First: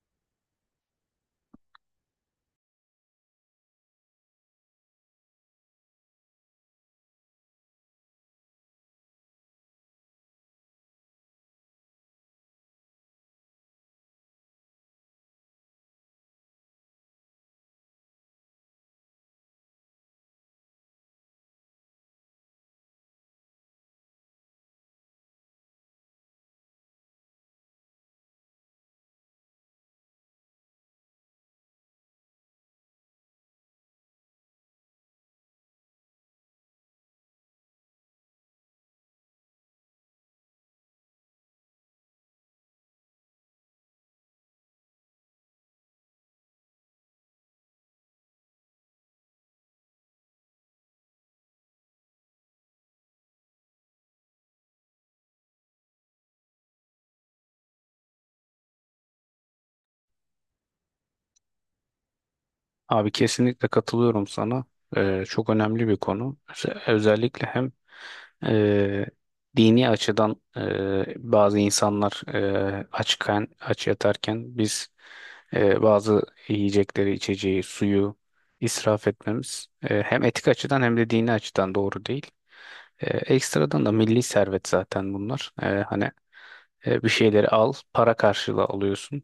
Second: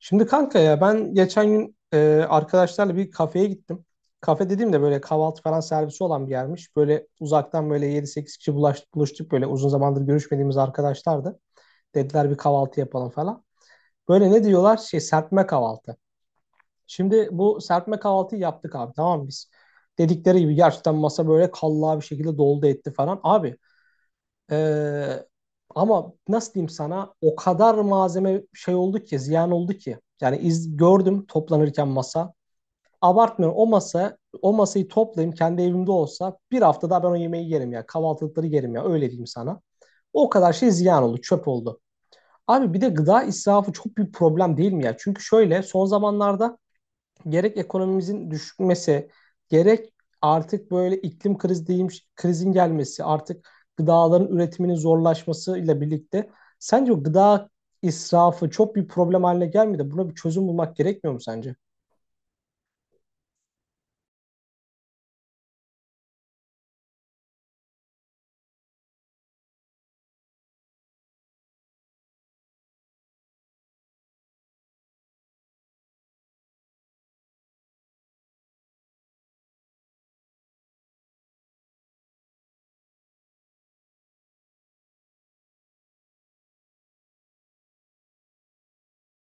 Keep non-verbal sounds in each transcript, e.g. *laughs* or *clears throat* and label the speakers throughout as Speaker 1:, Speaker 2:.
Speaker 1: Şimdi kanka ya ben geçen gün arkadaşlarla bir kafeye gittim. Kafe dediğim de böyle kahvaltı falan servisi olan bir yermiş. Böyle uzaktan böyle yedi sekiz kişi buluştuk, böyle uzun zamandır görüşmediğimiz arkadaşlardı. Dediler bir kahvaltı yapalım falan. Böyle ne diyorlar? Şey, serpme kahvaltı. Şimdi bu serpme kahvaltıyı yaptık abi, tamam mı biz? Dedikleri gibi gerçekten masa böyle kallavi bir şekilde doldu etti falan. Abi ee, ama nasıl diyeyim sana, o kadar malzeme şey oldu ki, ziyan oldu ki. Yani gördüm toplanırken masa. Abartmıyorum, o masa o masayı toplayayım kendi evimde olsa bir hafta daha ben o yemeği yerim ya. Kahvaltılıkları yerim ya, öyle diyeyim sana. O kadar şey ziyan oldu, çöp oldu. Abi bir de gıda israfı çok büyük problem değil mi ya? Çünkü şöyle son zamanlarda gerek ekonomimizin düşmesi, gerek artık böyle iklim krizi diyeyim, krizin gelmesi, artık gıdaların üretiminin zorlaşmasıyla birlikte sence o gıda israfı çok bir problem haline gelmedi. Buna bir çözüm bulmak gerekmiyor mu sence?
Speaker 2: Abi kesinlikle katılıyorum sana. Çok önemli bir konu. Özellikle hem e, dini açıdan bazı insanlar açken, aç yatarken biz bazı yiyecekleri, içeceği, suyu israf etmemiz hem etik açıdan hem de dini açıdan doğru değil. Ekstradan da milli servet zaten bunlar. Hani bir şeyleri al, para karşılığı alıyorsun.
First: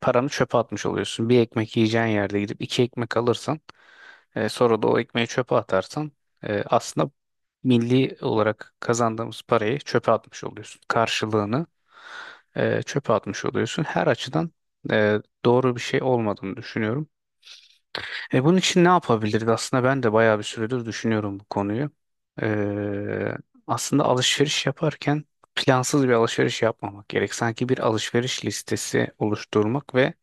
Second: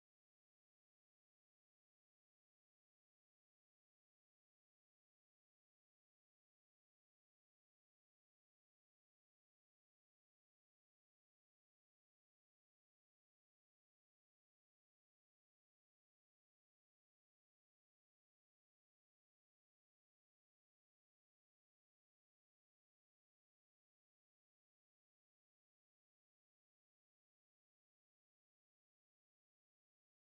Speaker 2: Paranı çöpe atmış oluyorsun. Bir ekmek yiyeceğin yerde gidip iki ekmek alırsan sonra da o ekmeği çöpe atarsan aslında milli olarak kazandığımız parayı çöpe atmış oluyorsun. Karşılığını çöpe atmış oluyorsun. Her açıdan e, doğru bir şey olmadığını düşünüyorum. E bunun için ne yapabiliriz? Aslında ben de bayağı bir süredir düşünüyorum bu konuyu. Ee, Aslında alışveriş yaparken plansız bir alışveriş yapmamak gerek. Sanki bir alışveriş listesi oluşturmak ve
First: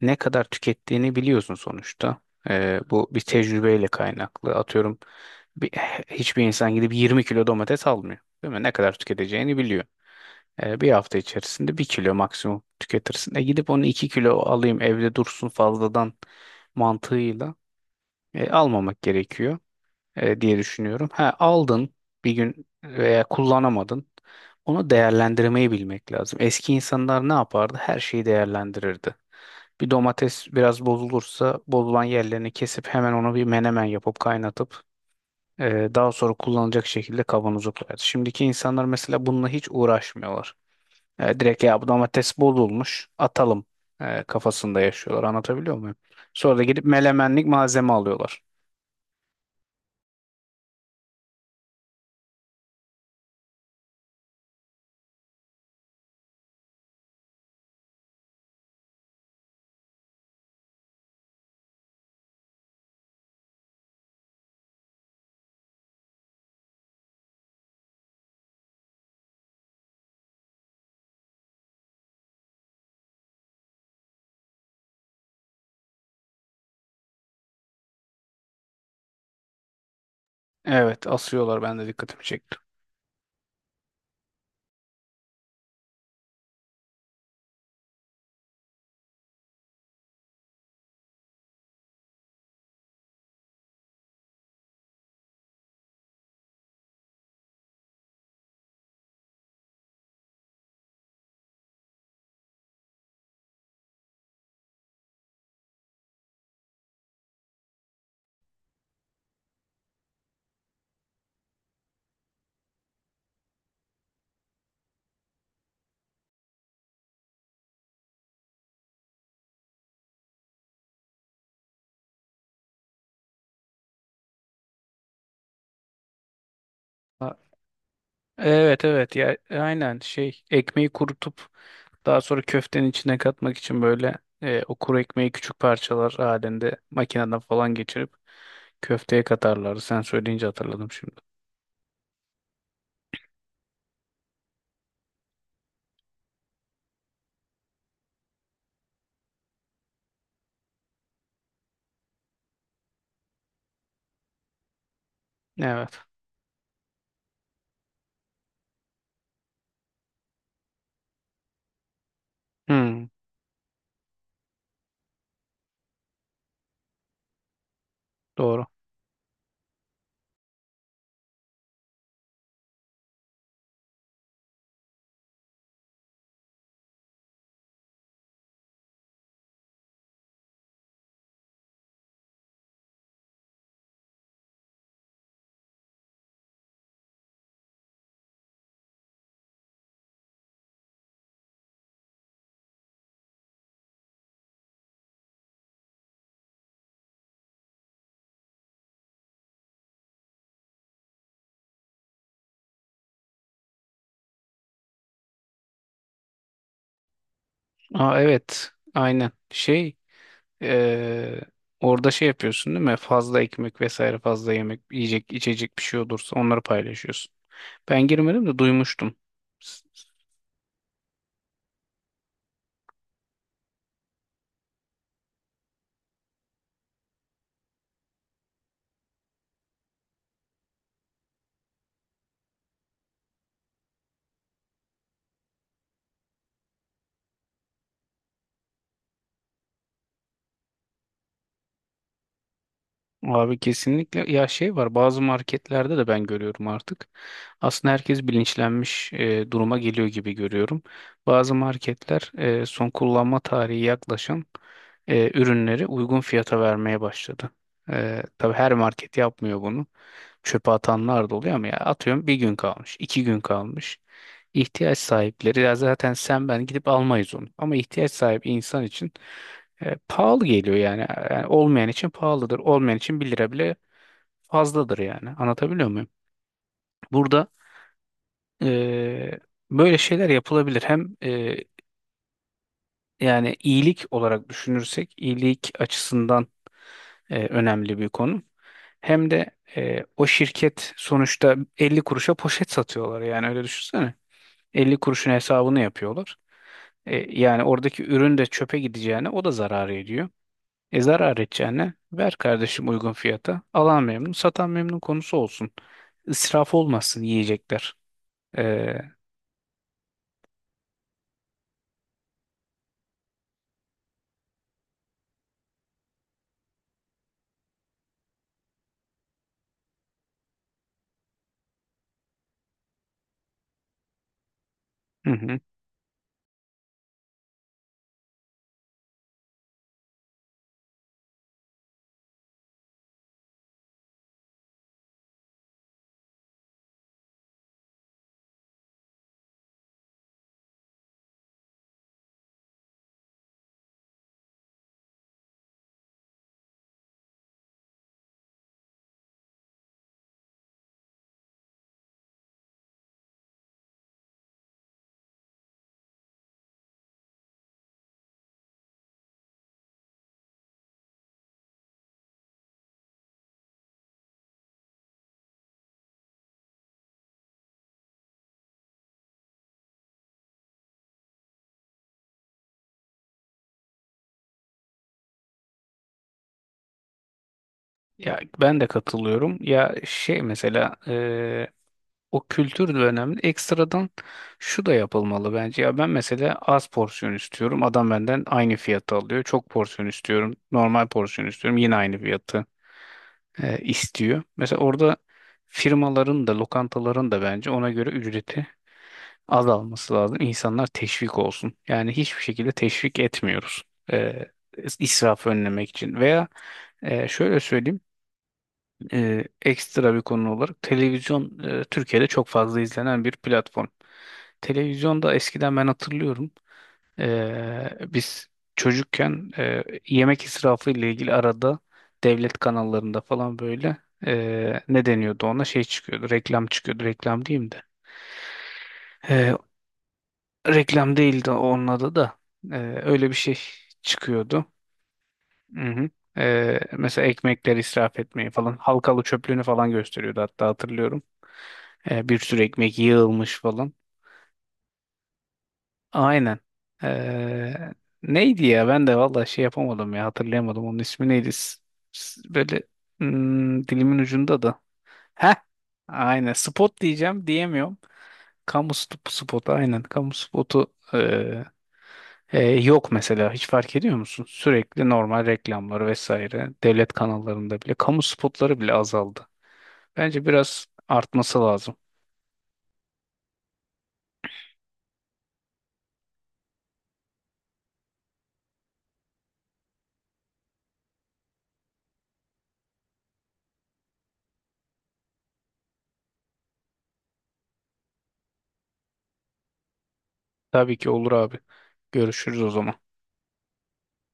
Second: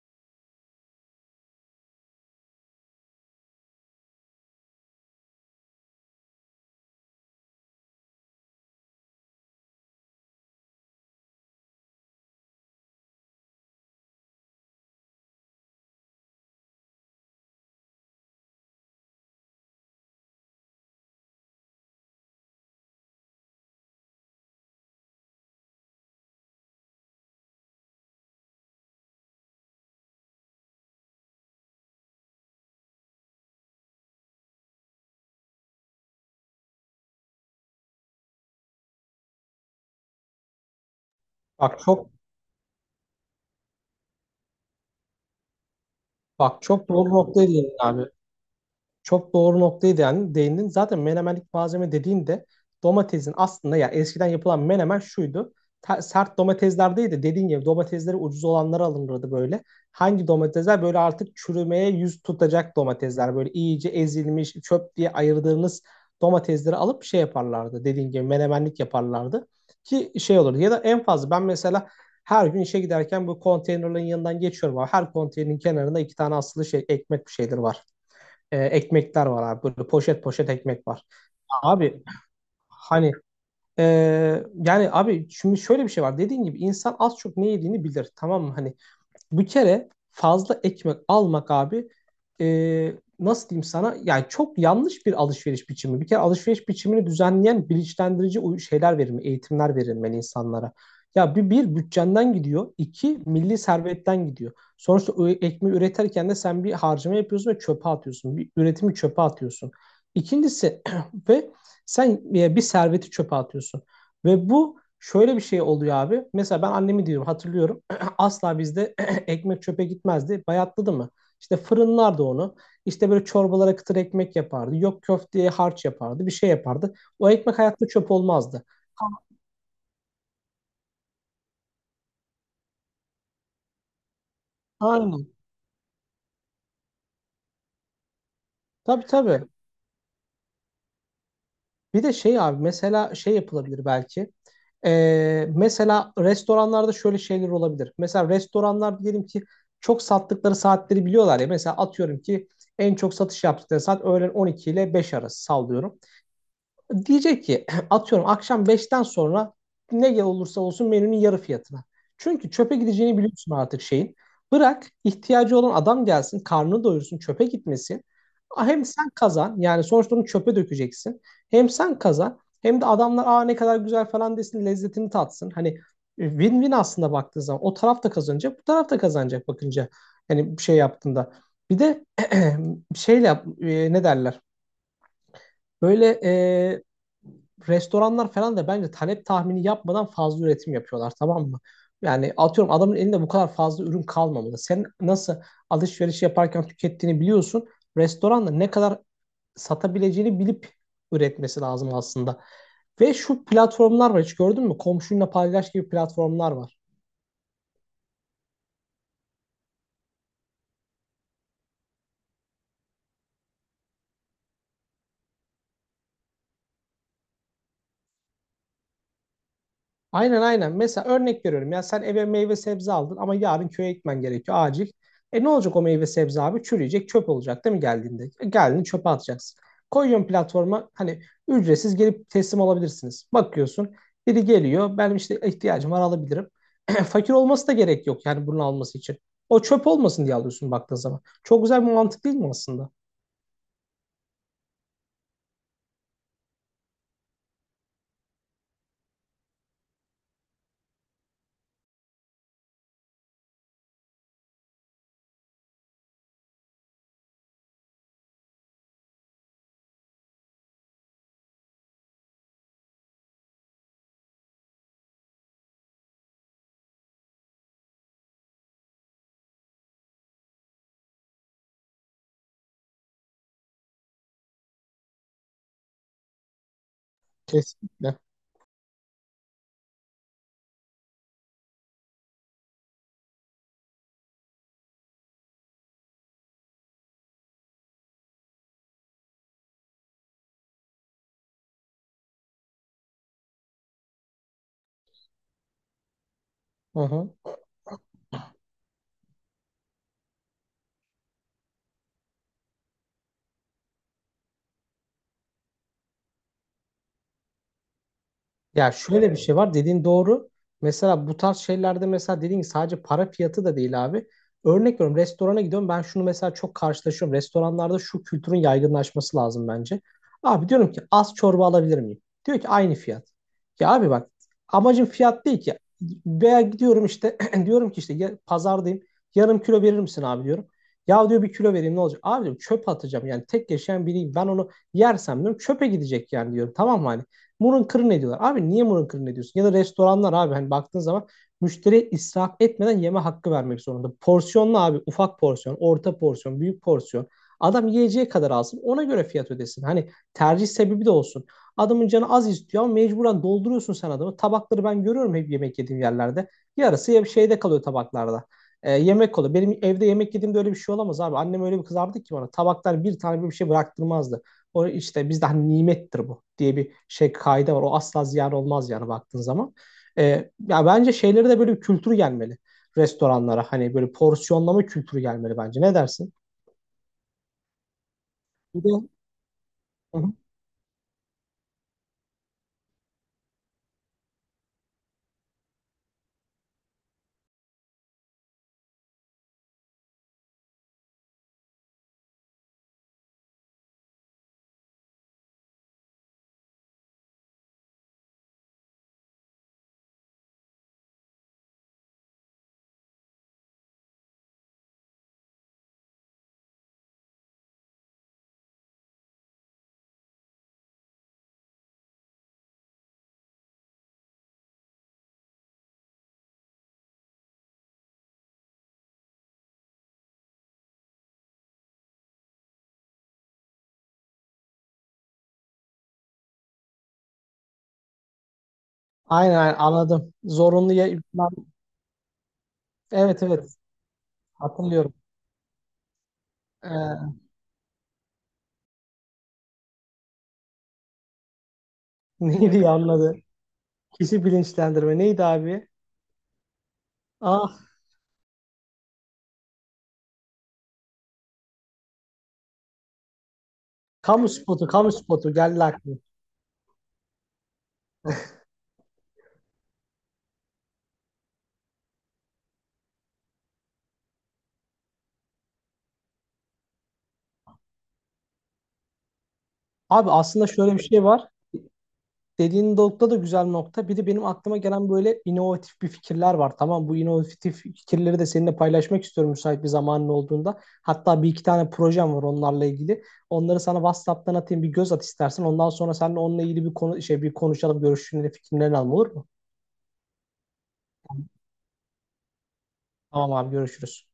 Speaker 2: ne kadar tükettiğini biliyorsun sonuçta. Bu bir tecrübeyle kaynaklı. Atıyorum bir, hiçbir insan gidip 20 kilo domates almıyor. Değil mi? Ne kadar tüketeceğini biliyor. Bir hafta içerisinde bir kilo maksimum tüketirsin. E gidip onu 2 kilo alayım evde dursun fazladan mantığıyla almamak gerekiyor diye düşünüyorum. Ha, aldın bir gün veya kullanamadın. Onu değerlendirmeyi bilmek lazım. Eski insanlar ne yapardı? Her şeyi değerlendirirdi. Bir domates biraz bozulursa bozulan yerlerini kesip hemen onu bir menemen yapıp kaynatıp daha sonra kullanılacak şekilde kavanoza koyardı. Şimdiki insanlar mesela bununla hiç uğraşmıyorlar. E, direkt
Speaker 1: Bak
Speaker 2: ya bu
Speaker 1: çok
Speaker 2: domates bozulmuş atalım kafasında yaşıyorlar. Anlatabiliyor muyum? Sonra
Speaker 1: Bak,
Speaker 2: da gidip
Speaker 1: çok doğru
Speaker 2: melemenlik
Speaker 1: noktaya değindin
Speaker 2: malzeme
Speaker 1: abi.
Speaker 2: alıyorlar.
Speaker 1: Çok doğru noktaya değindin. Zaten menemenlik malzeme dediğinde domatesin aslında, ya eskiden yapılan menemen şuydu. Sert domatesler değil de, dediğin gibi domatesleri ucuz olanları alınırdı böyle. Hangi domatesler böyle artık çürümeye yüz tutacak domatesler, böyle iyice ezilmiş çöp diye ayırdığınız domatesleri alıp şey yaparlardı. Dediğin gibi menemenlik yaparlardı ki şey olur. Ya da en fazla ben mesela her gün işe giderken bu konteynerların yanından geçiyorum abi. Her konteynerin kenarında iki tane asılı şey, ekmek, bir şeyler var, ekmekler var abi. Böyle poşet poşet ekmek var.
Speaker 2: Evet, asıyorlar, ben de
Speaker 1: Abi
Speaker 2: dikkatimi çekti.
Speaker 1: hani e, yani abi şimdi şöyle bir şey var. Dediğin gibi insan az çok ne yediğini bilir. Tamam mı? Hani bir kere fazla ekmek almak abi, e, nasıl diyeyim sana, yani çok yanlış bir alışveriş biçimi. Bir kere alışveriş biçimini düzenleyen bilinçlendirici şeyler verilmeli, eğitimler verilmeli insanlara. Ya bir, bir bütçenden gidiyor, iki milli servetten gidiyor. Sonuçta o ekmeği üretirken de sen bir harcama yapıyorsun ve çöpe atıyorsun. Bir üretimi çöpe atıyorsun. İkincisi *clears throat* ve sen bir serveti çöpe atıyorsun. Ve bu şöyle bir şey oluyor abi. Mesela ben annemi diyorum, hatırlıyorum. *clears throat* Asla bizde ekmek çöpe gitmezdi. Bayatladı mı? İşte fırınlardı onu. İşte böyle çorbalara kıtır ekmek yapardı. Yok, köfteye harç yapardı. Bir şey yapardı. O
Speaker 2: Ha,
Speaker 1: ekmek hayatta çöp olmazdı.
Speaker 2: evet, evet, ya aynen şey, ekmeği kurutup daha sonra köftenin içine katmak için böyle o kuru
Speaker 1: Aynen.
Speaker 2: ekmeği küçük parçalar halinde makineden falan geçirip
Speaker 1: Tabii,
Speaker 2: köfteye
Speaker 1: tabii.
Speaker 2: katarlar. Sen söyleyince hatırladım şimdi.
Speaker 1: Bir de şey abi, mesela şey yapılabilir belki. Mesela restoranlarda şöyle şeyler olabilir. Mesela restoranlar diyelim ki çok sattıkları saatleri biliyorlar ya. Mesela atıyorum ki en çok satış yaptıkları saat öğlen 12 ile 5 arası, sallıyorum.
Speaker 2: Evet.
Speaker 1: Diyecek ki *clears throat* *laughs* atıyorum, akşam beşten sonra ne olursa olsun menünün yarı fiyatına. Çünkü çöpe
Speaker 2: Hmm,
Speaker 1: gideceğini biliyorsun artık şeyin. Bırak ihtiyacı olan adam gelsin, karnını doyursun, çöpe gitmesin.
Speaker 2: doğru.
Speaker 1: Hem sen kazan, yani sonuçta onu çöpe dökeceksin. Hem sen kazan, hem de adamlar aa ne kadar güzel falan desin, lezzetini tatsın. Hani win-win aslında, baktığın zaman o taraf da kazanacak, bu taraf da kazanacak bakınca, hani bir şey yaptığında. Bir de *clears throat* ne derler? Böyle restoranlar falan da bence talep tahmini yapmadan fazla üretim yapıyorlar, tamam mı? Yani atıyorum adamın elinde bu kadar fazla ürün kalmamalı. Sen nasıl alışveriş yaparken tükettiğini biliyorsun. Restoranda ne kadar satabileceğini bilip üretmesi lazım aslında. Ve şu platformlar var, hiç gördün mü? Komşunla paylaş gibi platformlar var.
Speaker 2: Aa, evet, aynen şey, e, orada şey yapıyorsun değil mi? Fazla ekmek vesaire fazla yemek yiyecek içecek bir şey olursa onları paylaşıyorsun. Ben girmedim de duymuştum. S-
Speaker 1: Aynen. Mesela örnek veriyorum, ya sen eve meyve sebze aldın ama yarın köye gitmen gerekiyor acil. E ne olacak o meyve sebze abi? Çürüyecek, çöp olacak değil mi geldiğinde? E, Geldiğinde çöpe atacaksın. Koyuyorsun platforma, hani ücretsiz gelip teslim alabilirsiniz. Bakıyorsun biri geliyor, benim işte ihtiyacım var, alabilirim. *clears throat* Fakir olması da gerek yok yani bunun alması için. O çöp olmasın diye alıyorsun baktığın zaman. Çok güzel bir mantık değil mi aslında?
Speaker 2: Abi kesinlikle ya şey var bazı marketlerde de ben görüyorum artık. Aslında herkes bilinçlenmiş duruma geliyor gibi görüyorum. Bazı marketler son kullanma tarihi yaklaşan ürünleri uygun fiyata vermeye başladı. E, tabii her market yapmıyor bunu. Çöpe atanlar da oluyor ama ya atıyorum bir gün kalmış, iki gün kalmış. İhtiyaç sahipleri ya zaten sen ben gidip almayız onu. Ama ihtiyaç sahibi insan için pahalı geliyor yani. Yani olmayan için pahalıdır. Olmayan için bir lira bile fazladır yani. Anlatabiliyor muyum? Burada
Speaker 1: Kesinlikle.
Speaker 2: e, böyle şeyler yapılabilir. Hem yani iyilik olarak düşünürsek iyilik açısından önemli bir konu. Hem de o şirket sonuçta 50 kuruşa poşet satıyorlar yani öyle düşünsene. 50 kuruşun hesabını yapıyorlar.
Speaker 1: Hı
Speaker 2: E,
Speaker 1: hı.
Speaker 2: yani oradaki ürün de çöpe gideceğine o da zarar ediyor. E zarar edeceğine ver kardeşim uygun fiyata. Alan memnun, satan memnun konusu olsun. İsraf olmasın yiyecekler.
Speaker 1: Ya
Speaker 2: Ee,
Speaker 1: şöyle bir şey var, dediğin doğru. Mesela bu tarz şeylerde mesela dediğin gibi sadece para fiyatı da değil abi. Örnek veriyorum, restorana gidiyorum ben, şunu mesela çok karşılaşıyorum. Restoranlarda şu kültürün yaygınlaşması lazım bence. Abi diyorum ki, az çorba alabilir miyim? Diyor ki aynı fiyat. Ya abi bak, amacım
Speaker 2: hı
Speaker 1: fiyat
Speaker 2: hı.
Speaker 1: değil ki. Veya gidiyorum işte *clears throat* diyorum ki, işte ya, pazardayım, yarım kilo verir misin abi diyorum. Ya diyor, bir kilo vereyim ne olacak? Abi diyorum çöp atacağım, yani tek yaşayan biriyim ben, onu yersem diyorum çöpe gidecek yani diyorum, tamam mı hani. Murun kırın ediyorlar. Abi niye murun kırın ediyorsun? Ya da restoranlar abi, hani baktığın zaman müşteriye israf etmeden yeme hakkı vermek zorunda. Porsiyonlu abi, ufak porsiyon, orta porsiyon, büyük porsiyon. Adam yiyeceği kadar alsın, ona göre fiyat ödesin. Hani tercih sebebi de olsun. Adamın canı az istiyor ama mecburen dolduruyorsun sen adamı. Tabakları ben görüyorum hep yemek yediğim yerlerde. Yarısı ya bir şeyde kalıyor tabaklarda. Yemek oluyor. Benim evde yemek yediğimde öyle bir şey olamaz abi. Annem öyle bir kızardı ki bana. Tabaklar bir tane bir şey bıraktırmazdı. O işte bizde hani nimettir bu diye bir şey, kaide var. O asla ziyan olmaz yani baktığın zaman. E, ya bence şeyleri de böyle bir kültür gelmeli restoranlara. Hani böyle porsiyonlama kültürü gelmeli bence. Ne dersin?
Speaker 2: Ya ben
Speaker 1: Bir
Speaker 2: de
Speaker 1: de,
Speaker 2: katılıyorum. Ya
Speaker 1: hı hı,
Speaker 2: şey mesela o kültür de önemli. Ekstradan şu da yapılmalı bence. Ya ben mesela az porsiyon istiyorum. Adam benden aynı fiyatı alıyor. Çok porsiyon istiyorum. Normal porsiyon istiyorum. Yine aynı fiyatı istiyor. Mesela orada firmaların da lokantaların da bence ona göre ücreti azalması lazım. İnsanlar teşvik olsun. Yani hiçbir şekilde teşvik etmiyoruz. Ee, israfı önlemek için veya şöyle söyleyeyim ekstra bir konu olarak televizyon Türkiye'de çok fazla izlenen bir platform. Televizyonda eskiden ben hatırlıyorum biz çocukken yemek israfı ile ilgili arada devlet kanallarında falan böyle ne deniyordu ona şey çıkıyordu reklam çıkıyordu reklam diyeyim de.
Speaker 1: aynen,
Speaker 2: Ee,
Speaker 1: aynen, anladım. Zorunlu ya,
Speaker 2: Reklam değildi
Speaker 1: ben-
Speaker 2: onun adı da. Ee, öyle bir
Speaker 1: evet,
Speaker 2: şey
Speaker 1: evet,
Speaker 2: çıkıyordu.
Speaker 1: hatırlıyorum.
Speaker 2: Hı hı. Mesela
Speaker 1: Ee,
Speaker 2: ekmekleri israf etmeyi falan. Halkalı çöplüğünü falan gösteriyordu hatta hatırlıyorum. Bir
Speaker 1: *laughs*
Speaker 2: sürü
Speaker 1: Neydi,
Speaker 2: ekmek
Speaker 1: anladı?
Speaker 2: yığılmış falan.
Speaker 1: Kişi bilinçlendirme, neydi abi?
Speaker 2: Aynen.
Speaker 1: Ah,
Speaker 2: Ee, neydi ya ben de valla şey yapamadım ya hatırlayamadım onun ismi neydi. Böyle dilimin
Speaker 1: kamu
Speaker 2: ucunda da.
Speaker 1: spotu, kamu spotu
Speaker 2: Heh,
Speaker 1: geldi aklıma.
Speaker 2: aynen spot diyeceğim diyemiyorum. Kamu spotu aynen kamu spotu. ee, Yok mesela hiç fark ediyor musun? Sürekli normal reklamları vesaire devlet kanallarında bile kamu spotları bile azaldı.
Speaker 1: Abi
Speaker 2: Bence
Speaker 1: aslında
Speaker 2: biraz
Speaker 1: şöyle bir şey var,
Speaker 2: artması lazım.
Speaker 1: dediğin nokta da güzel nokta. Bir de benim aklıma gelen böyle inovatif bir fikirler var. Tamam, bu inovatif fikirleri de seninle paylaşmak istiyorum müsait bir zamanın olduğunda. Hatta bir iki tane projem var onlarla ilgili. Onları sana WhatsApp'tan atayım, bir göz at istersen. Ondan sonra seninle onunla ilgili bir konu, şey, bir konuşalım, görüşlerini, fikirlerini alalım, olur mu?
Speaker 2: Tabii ki olur abi. Görüşürüz o zaman.
Speaker 1: Tamam abi, görüşürüz.